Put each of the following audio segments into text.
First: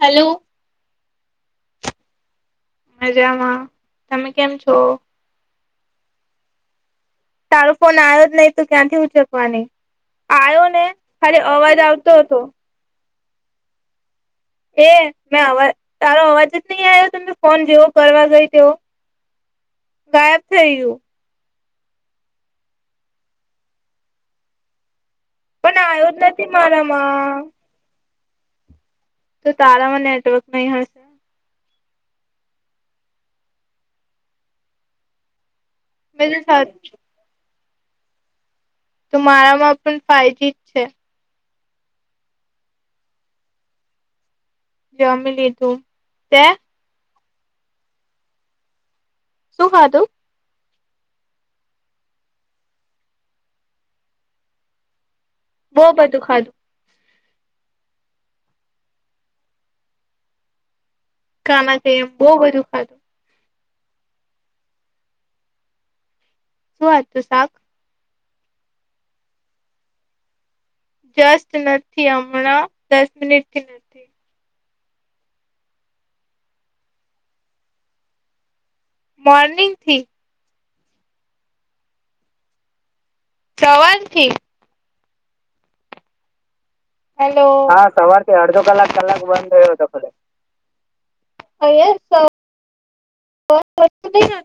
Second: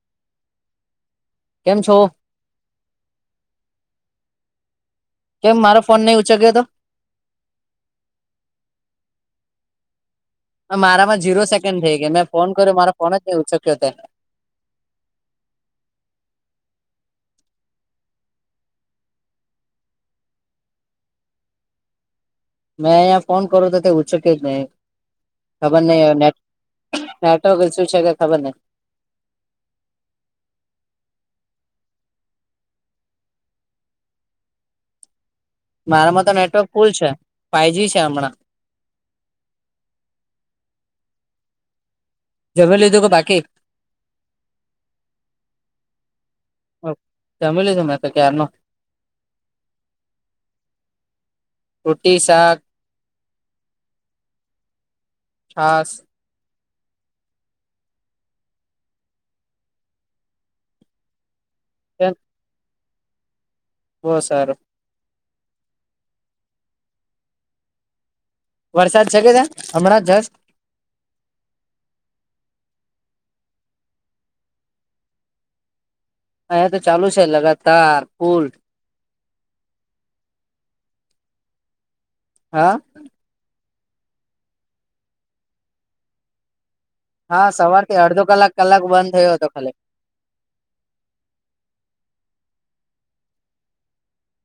Hello! કેમ છો? મજામાં તમે કેમ છો? કેમ મારો ફોન નહી ઉંચગ્યો તો? તારો ફોન આવ્યો જ નહી તો ક્યાંથી ઉચકવા ની? મારામાં ઝીરો સેકન્ડ થઈ આવતો ગયો મેં હતો ફોન કર્યો મારા ફોન જ નઈ ઉ શક્યો તે એ મેં અવાજ તારો અવાજ જ નહી આવ્યો તમે ફોન જેવો કરવા ગઈ તેવો ગાયબ થઈ ગયું મેં અહીંયા ફોન કરો તો તે ઉચકયો જ નહીં પણ ખબર નહ આવ્યો હને જ નથી મારામાં નેટવર્ક ઈશું છે કે ખબર નહી. તો તારામાં નેટવર્ક નહીં હોય મારામાં તો બીજું નેટવર્ક સારું કુલ છે ફાઈવજી છે હમણાંવ તો મારામાં પણ ફાઈવ જી જમી લીધું કે બાકી? જમી લીધું તે? અ જમી લીધું મેં તો ક્યારનું. શું ખાધું? રુટી, શાક બહુ છાસ બધું ખાધું. ગામાં છે એમ બહુ બધું ખાધું. બોવ સારું. શું હતું શાક? વરસાદ છે કે ત્યાં હમણાં જસ્ટ? જસ્ટ નથી હમણાં દસ મિનિટથી નથ અહીંયા તો ચાલુ છે લગાતાર ફુલ. મોર્નિંગથી? હા સવારથી? હલો હા સવારથી અડધો કલાક કલાક બંધ થયો તો ખુલે. અહીંયા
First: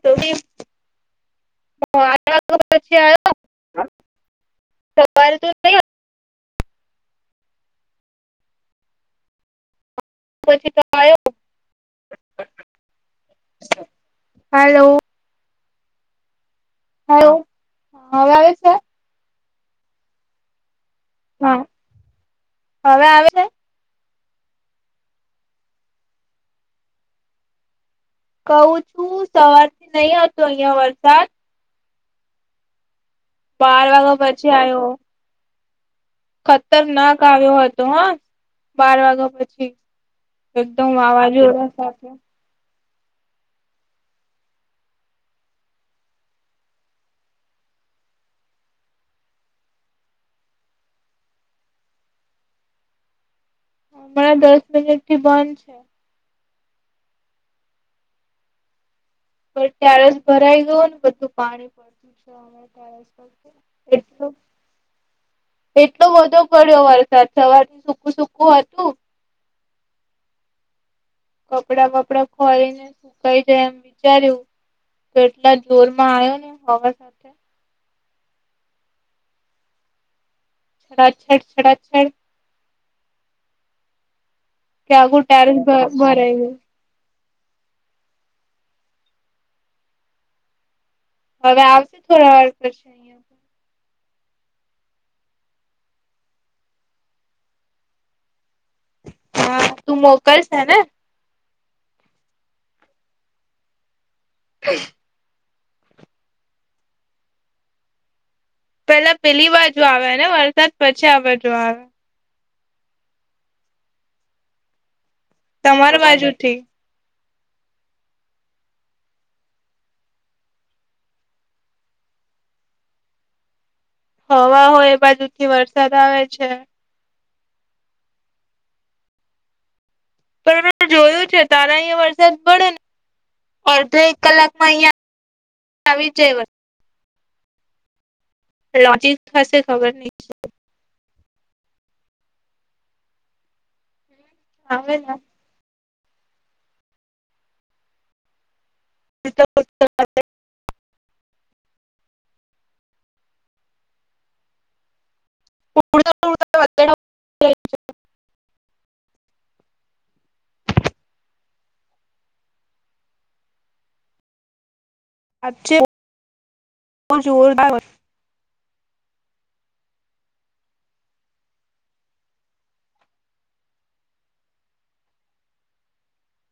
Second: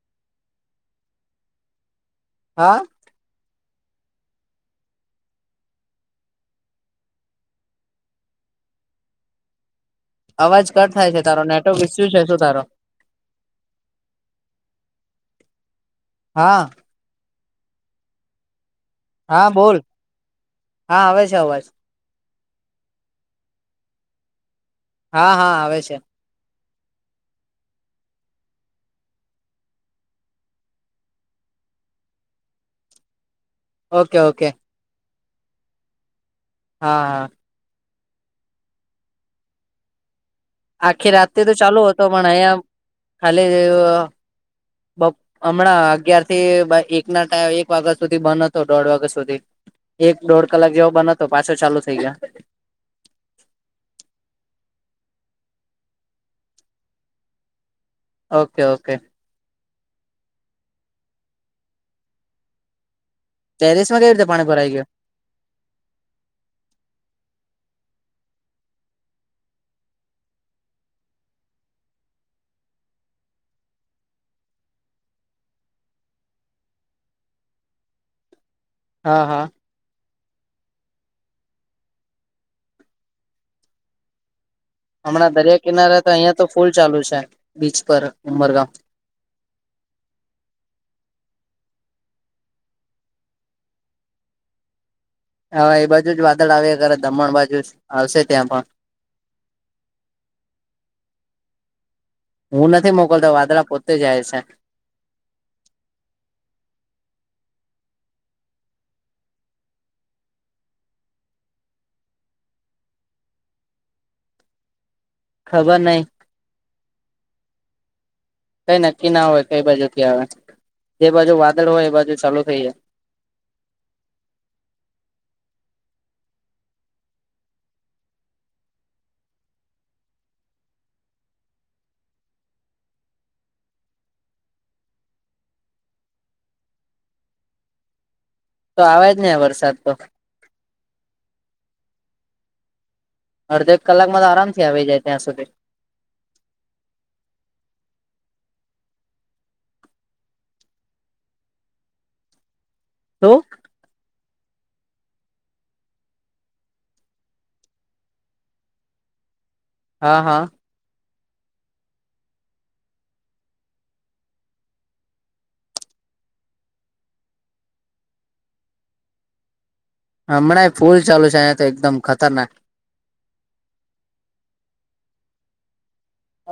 તો [inaudible] તો આઠ વાગા હા પછી આયો એમ સવાર તો નહીં હત અવાજ પછી તો કટ થાય આયો છે તારો નેટવર્ક ઇસ્યુ છે શું તારો? હલો હા હલો હહ હવે આવે છે? હા બોલ. હા આવે છે હા અવાજ. હવે આવે સે? હા હા આવે છે. કઉં છું સવારથી નહી હતો ઈયાં વરસાદ. બાર ઓકે વાગા ઓકે પછી આયો. હા ખતરનાક હા આવ્યો હતો હહ બાર વાગા પછી. એકદમ આખી રાતથી તો વાવાઝોડા ચાલુ હતો સાથે પણ અહિયાં ખાલી બપ હમણાં અગીયારથી એક ના ટાઈ એક વાગા સુધી બંધ હતો દોઢ વાગા સુધી. એક દોઢ કલાક જેવો બન હતો પાછો ચાલુ થઈ ગયો. હમણાં દસ મિનિટથી બંધ છે. ઓકે ઓકે પણ ટેરસ ભરાઈ ગયોને બધું પાણી પડતું છે હવે ટેરેસ પર. ટેરસમાં કઈ રીતે એટલો પાણી ભરાઈ ગયો? એટલો બધો પડ્યો વરસાદ સવારથી સુકું સુકું હતું. કપડાં વપડા ખોલીને સુકાઈ જાય એમ વિચાર્યું. તો એટલા જોરમાં આયો ને હવા સાથ હા હા છડાછડ છડાછડ કે આખું હમણાં ટેરેસ દરિયા કિનારે તો ભરાઈ અહિયાં તો ગયું ફૂલ ચાલુ છે બીચ પર ઉમરગાં. હવે આવશે થોડા વાર પછે અહીં હવે એ બાજુ જ વાદળ આવ્યા કરે દમણ બાજુ જ આવશે ત્યાં પણ. હા તું મોકલ સે ને? હું નથી મોકલતો વાદળા પોતે જાય સે. [inaudible] પેલા પેલી બાજુ આવે ને વરસાદ પછી આ બાજુ આવે. ખબર તમારી નહીં. બાજુથી કઈ નક્કી ના હોય કઈ બાજુથી આવે જે બાજુ વાદળ હોય એ બાજુ ચાલુ થઈ જાય. હવા હોય એ બાજુથી વરસાદ આવે છે. પણ મેં જોયું છે તારા અહીયાં વરસાદ પડે ને. અડધો એક કલાકમાં અહિયાં આવી જવ તો આવા જ લોજિક ને હશે વરસાદ ખબર તો નહી અડધો એક કલાકમાં તો આરામથી આવી આવે જાય ત્યાં સુધી ત તો હ હા હા અછે જોરદાર હમણાં ફૂલ ચાલુ છે અિયાયા તો એકદમ ખતરનાક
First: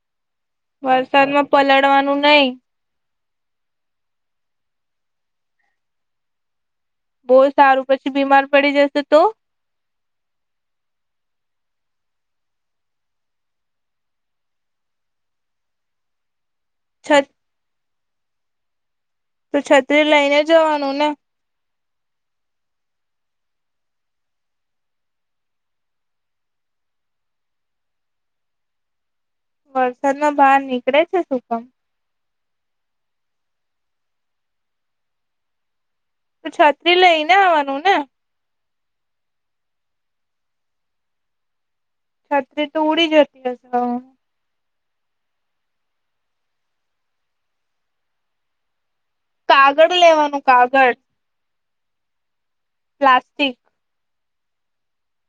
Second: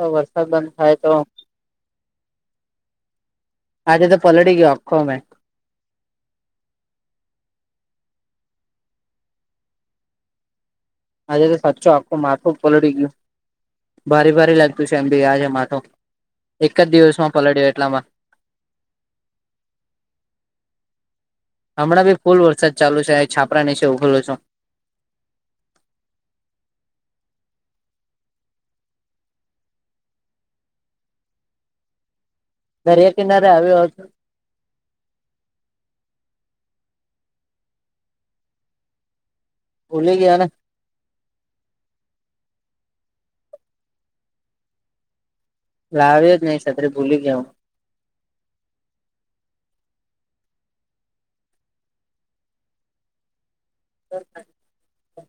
હ વરસાદ બંધ થાય તો વરસાદમાં પલળવાનું નહી આજે તો પલળી ગયો આખો મેં બહુ સારું પછી બીમાર પડી જશે તો આજે તો સાચું આખું મારથું પલળી ગયું ભારે ભારી લાગતું છે એમ ભી આજ માથ એક જ દિવસ માં તો પલળ્યો એટલામાં તો છત્રી લઈને જવાનું ને હમણાંી ફૂલ વરસાદ ચાલુ છે છાપરા ની છે ઉ ખોલું છું વરસાદ ન બહાર નીકળે છે સુકમ દરિયા કિનારે આવ્યો હતો છાત્રી લઈને આવવાનું ને ઉલે ગના છત્રી તો ઉડી જતી લાવ્યો જ નહી સાતરે ભૂલી ગયા હું કાગળ લેવાનું કાગળ પ્લાસ્ટિક હ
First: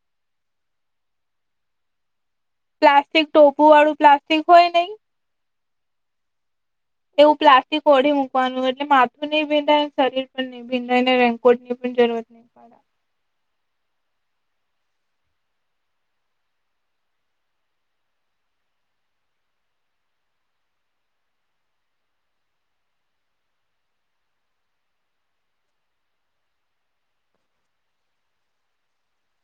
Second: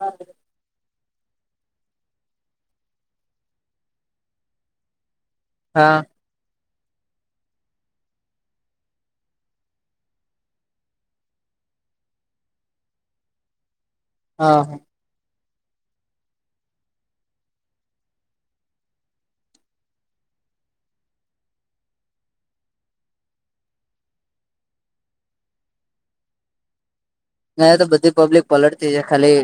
હ પ્લાસ્ટ્ટિક ટોપુ આું પ્લાસ્ટ્ટિક હોય નઈ હા એવું પ્લાસ્ટિક ઓઢી મૂકવાનું એટલે માથું નહી ભેડાય શરીર પણ નહી ભિન્નનેકોર્ટ ની પણ જરૂરત નહી પડે હા હા નાં તો બધી પબ્લિક પલટતી છે ખાલી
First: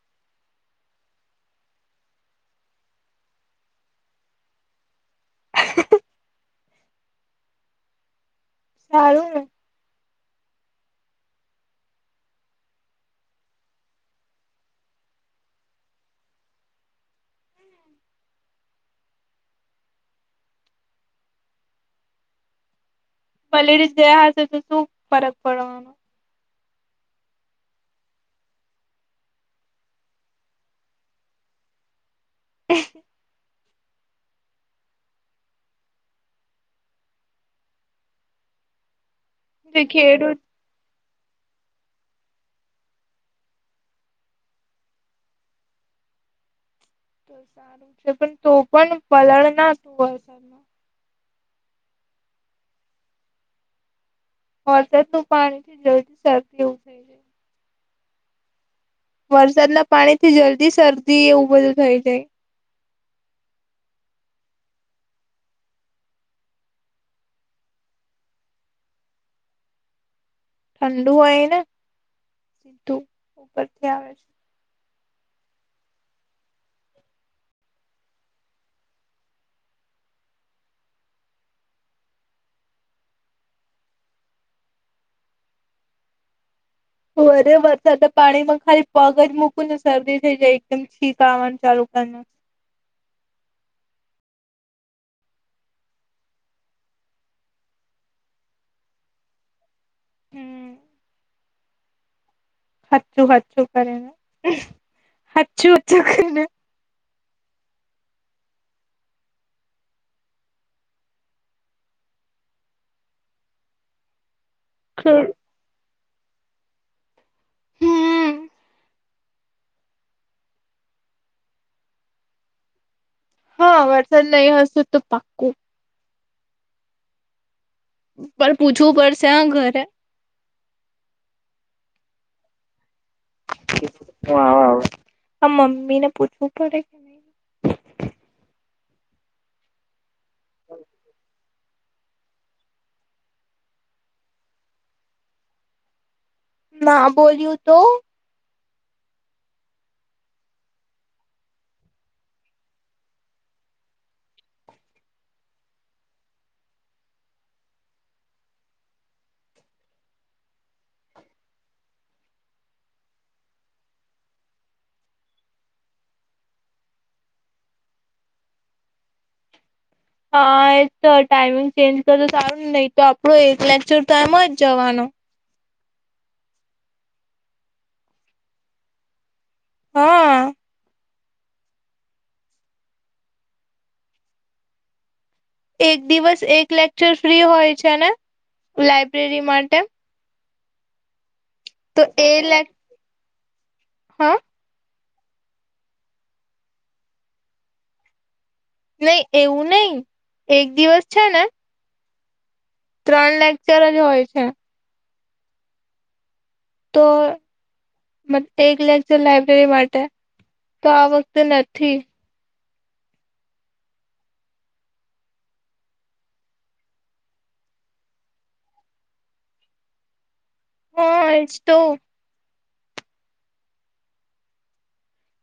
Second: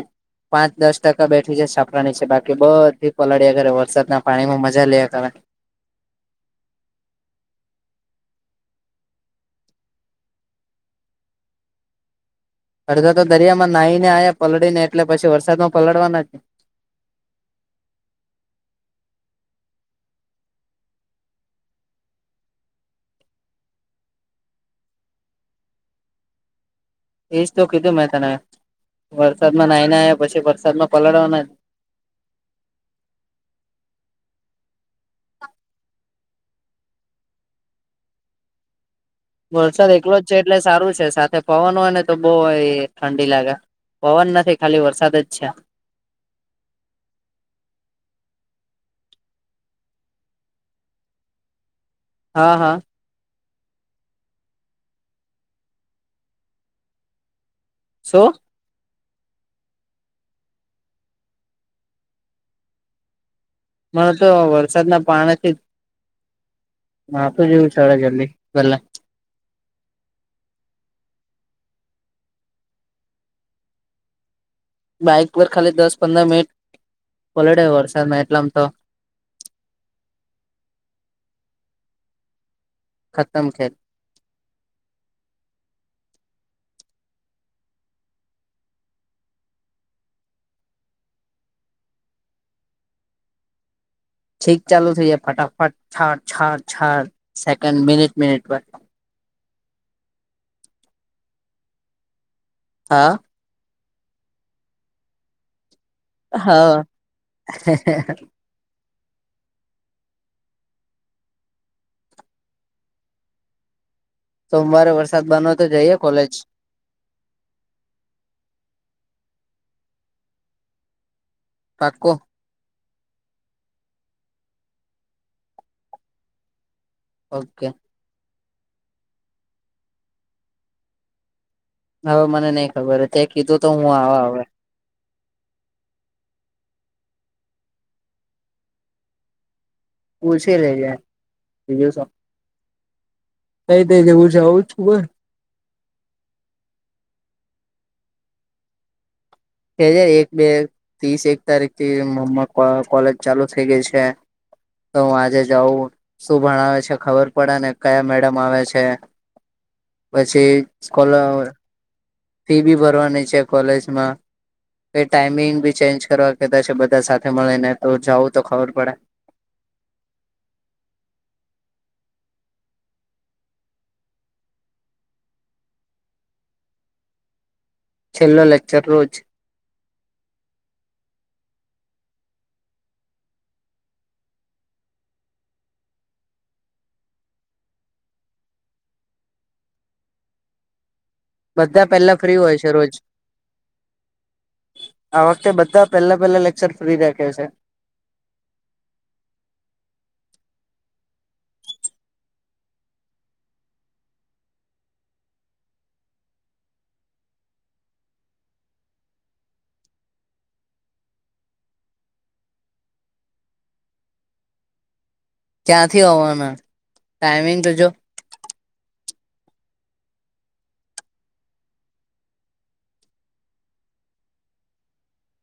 પાંચ દસ ટકા બેઠી છે છપરાની છે બાકી બધી પલાળ્યા ઘે વરસાદના પાણીમાં મજા લ કારણે હળું અડધો તો દરિયામાં નાહી ને આ્યા પલળીને એટલે પછી વરસાદમાં પલળવાના છે બલેરી જ દયા હશે તો શું ફરક પડવાનો એજ તો કીધું મેં તમે વરસાદમાં નાઈ ના્યા પછી વરસાદમાં પલળવાના [inaudible] [inaudible] જે વરસાદ એકલો જ છે ખેડૂત એટલે સારું છે સાથે પવન હોય ને તો બહ ઠંડી લાગે પવન નથી ખાલી વરસાદ જ છે તો સારું છે પણ તો પણ પલળ ના તું વસરમાં હા હા વર્સાતું પાણી થી જલ્દી સરવ સો વરસાદના પાણી થી જલ્દી શરદી એવું બધું થઈ જાય મને તો વરસાદના પાણા છે મા તોું જોું છડા જલ્દી પલા ઠંડુ હોય ને સીધું ઉપરથી આવે છે બાઈક પર ખાલી દસ પંદર મિનિટ ઓલડે વરસાદમાં એટલામ તો ખતમ ખ રે વરસાદ પાણીમાં ખાલી પગ જ મૂકું ને શરદી થઈ જાય એકદમ છીક આવાનું ચાલુ કર ઠીક ચાલુ થઈ જાય ફટાફટ છાર છાર સેકન્ડ મિનિટ મિનિટ હમ હા હતું હતું કરે ને હાચુ હાચુ કરે હ સોમવારે વરસાદ બન હો તો જઈયે કોલેજ હમ પાકો હા વરસાદ નહી હશે તો પાક્કું ઓકે પણ પૂછવું પડશે હ ઘરે હવે મને નઈ ખબર હ તે કીધું તો હું આવા હવે આ મમ્મી ને પૂછવું પડે પૂછી લેજે નહી બીજું શું નઈ થઈ જવું છે આવું જ ખુંબ ના બોલ્યું તો [unintelligible] એક બે ત્રીસ એક તારીખ થી મમ્ કોલેજ ચાલુ થઇ ગઈ છે તો હું આજે જાઉં શું ભણાવે છે ખબર પડે ને કયા મેડમ આવે છે પછી સ્કોલ ફી બી ભરવાની છે કોલેજમાં એ ટાઈમિંગ બી ચેન્જ કરવા કેતા છે બધા સાથે મળી ને તો જઉ તો ખબર પડે હા એ તો ટાઈમિંગ ચેન્જ કર તો સારું ને નહી તો આપડો એક લેક્ચર તો એમ જ જવાનો છેલ્લો લેક્ચર રોજ હા એક દિવસ એક લેક્ચર ફ્રી હોય છે ને લાયબ્રેરી માટે બધા પહેલા ફ્રી હોય છે રોજ હાં આ વખતે બધા પહેલા પહેલા લેક્ચર ફ્રી રાખે છે નહી એવું નહી એક દિવસ છે ને ત્રણ લેક્ચર જ હોય છે તો મ એક લેક્ચર લાઈબ્રેરી માટે તો આ વખતે નથી ક્યાંથી હોવાના ટાઈમિંગ તો જો હા આજ તો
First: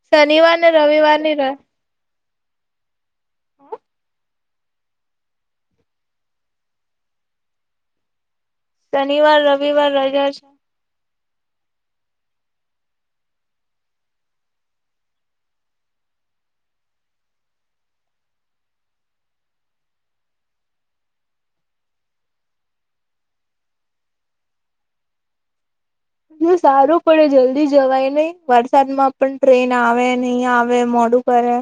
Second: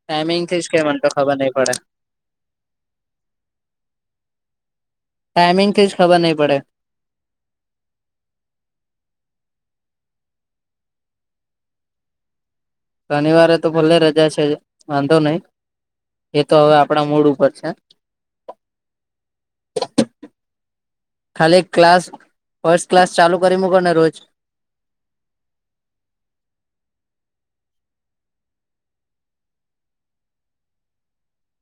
ટાઈમિંગ શનિવાર થી જ ને કે મને તો રવિવાર ની ખબર નહી પડે હું ટાઈમિંગ થી જ ખબર નહીં પડે શનિવાર રવિવાર રજા છ શનિવારે તો ભલે રજા છે વાંધો નહી એ તો હવે આપડા મૂડ ઉપર છે ખાલી ક્લાસ ફસ્ટ ક્લાસ ચાલુ કરી મકો ને રોજ બ સારું પડે જલ્દી જવાય નહિ વરસાદમાં પણ ટ્રેન આવે નહી આવે મોડું કરે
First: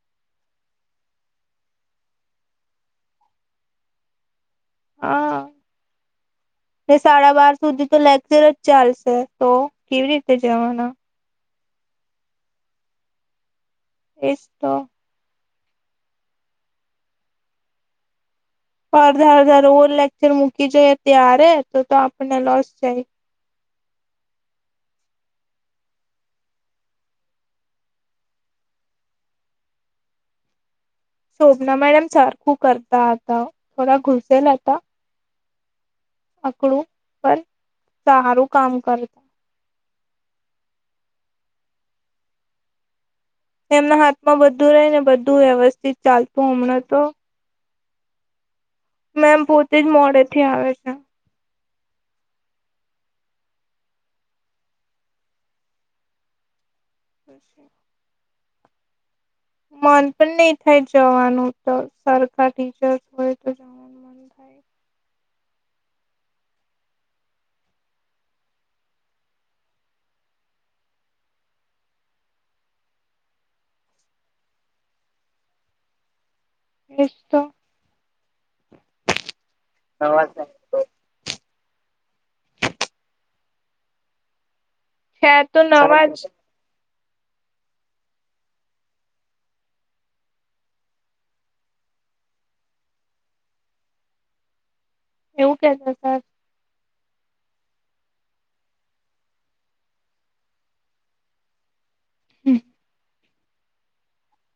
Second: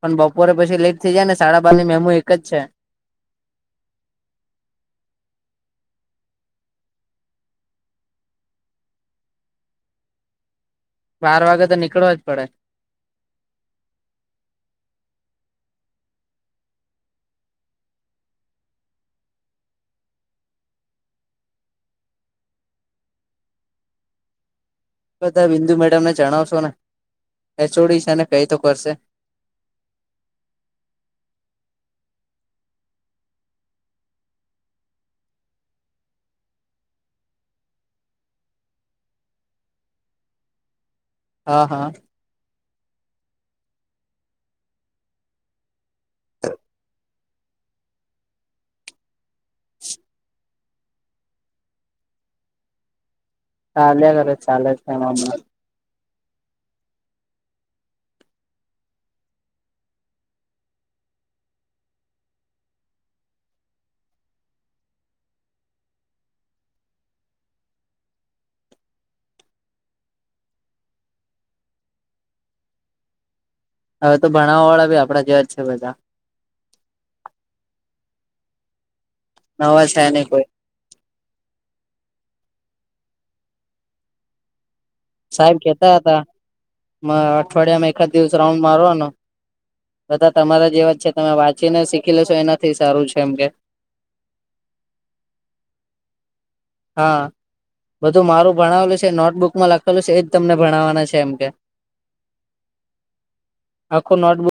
પણ બપોરે પછી લેટ થઈ જાય ને સાડા બારની મેમુ એક જ છે એ સાડા બાર સુધી તો લેક્શે જ ચાલશે તો કેવી રીતે જવાના બાર વાગે તો નીકળવા જ પડે એ જ તો અડધા અડધા રોજ લેક્ચર મૂકી જોઈએ ત્યારે તો તો આપણને લોસ જાય બધા બિંદુ મેડમને જણાવશો ને એચોડી છેને કઈ તો કરશે સોભ્ના મેડમ સરખું કરતા હતા હતા થોડા ઘુસેલ હતા અકડું પર સારું કામ કર હા હા એમના હાથમાં બધું રહી ને બધું વ્યવસ્થિત ચાલતું હમણાં તો મેમ પોતે જ મોડે થી આવે છે ચાલે કર ચાલે છે પછી મન પણ નહીિ થાય જવાનું તો સરખા ટીચર્સ હોય તો જ હવે તો ભણાવવા વાળા બી આપડા જેવા જ છે બધા નિશો નવા છે ન કોઈ છે સાહેબ તો કેતા નવા જ હતા અઠવાડિયામાં એકાદ દિવસ રાઉન્ડ મારવાનો બધા તમારા જેવા છે તમે વાંચીને શીખી લેશો એનાથી સારું છે એમ કે એવું કેતા સર હા બધું મારું ભણાવેલું છે નોટબુકમાં લખેલું છે એજ તમને ભણાવવાના છે એમ કે હમ આખો નોટબુક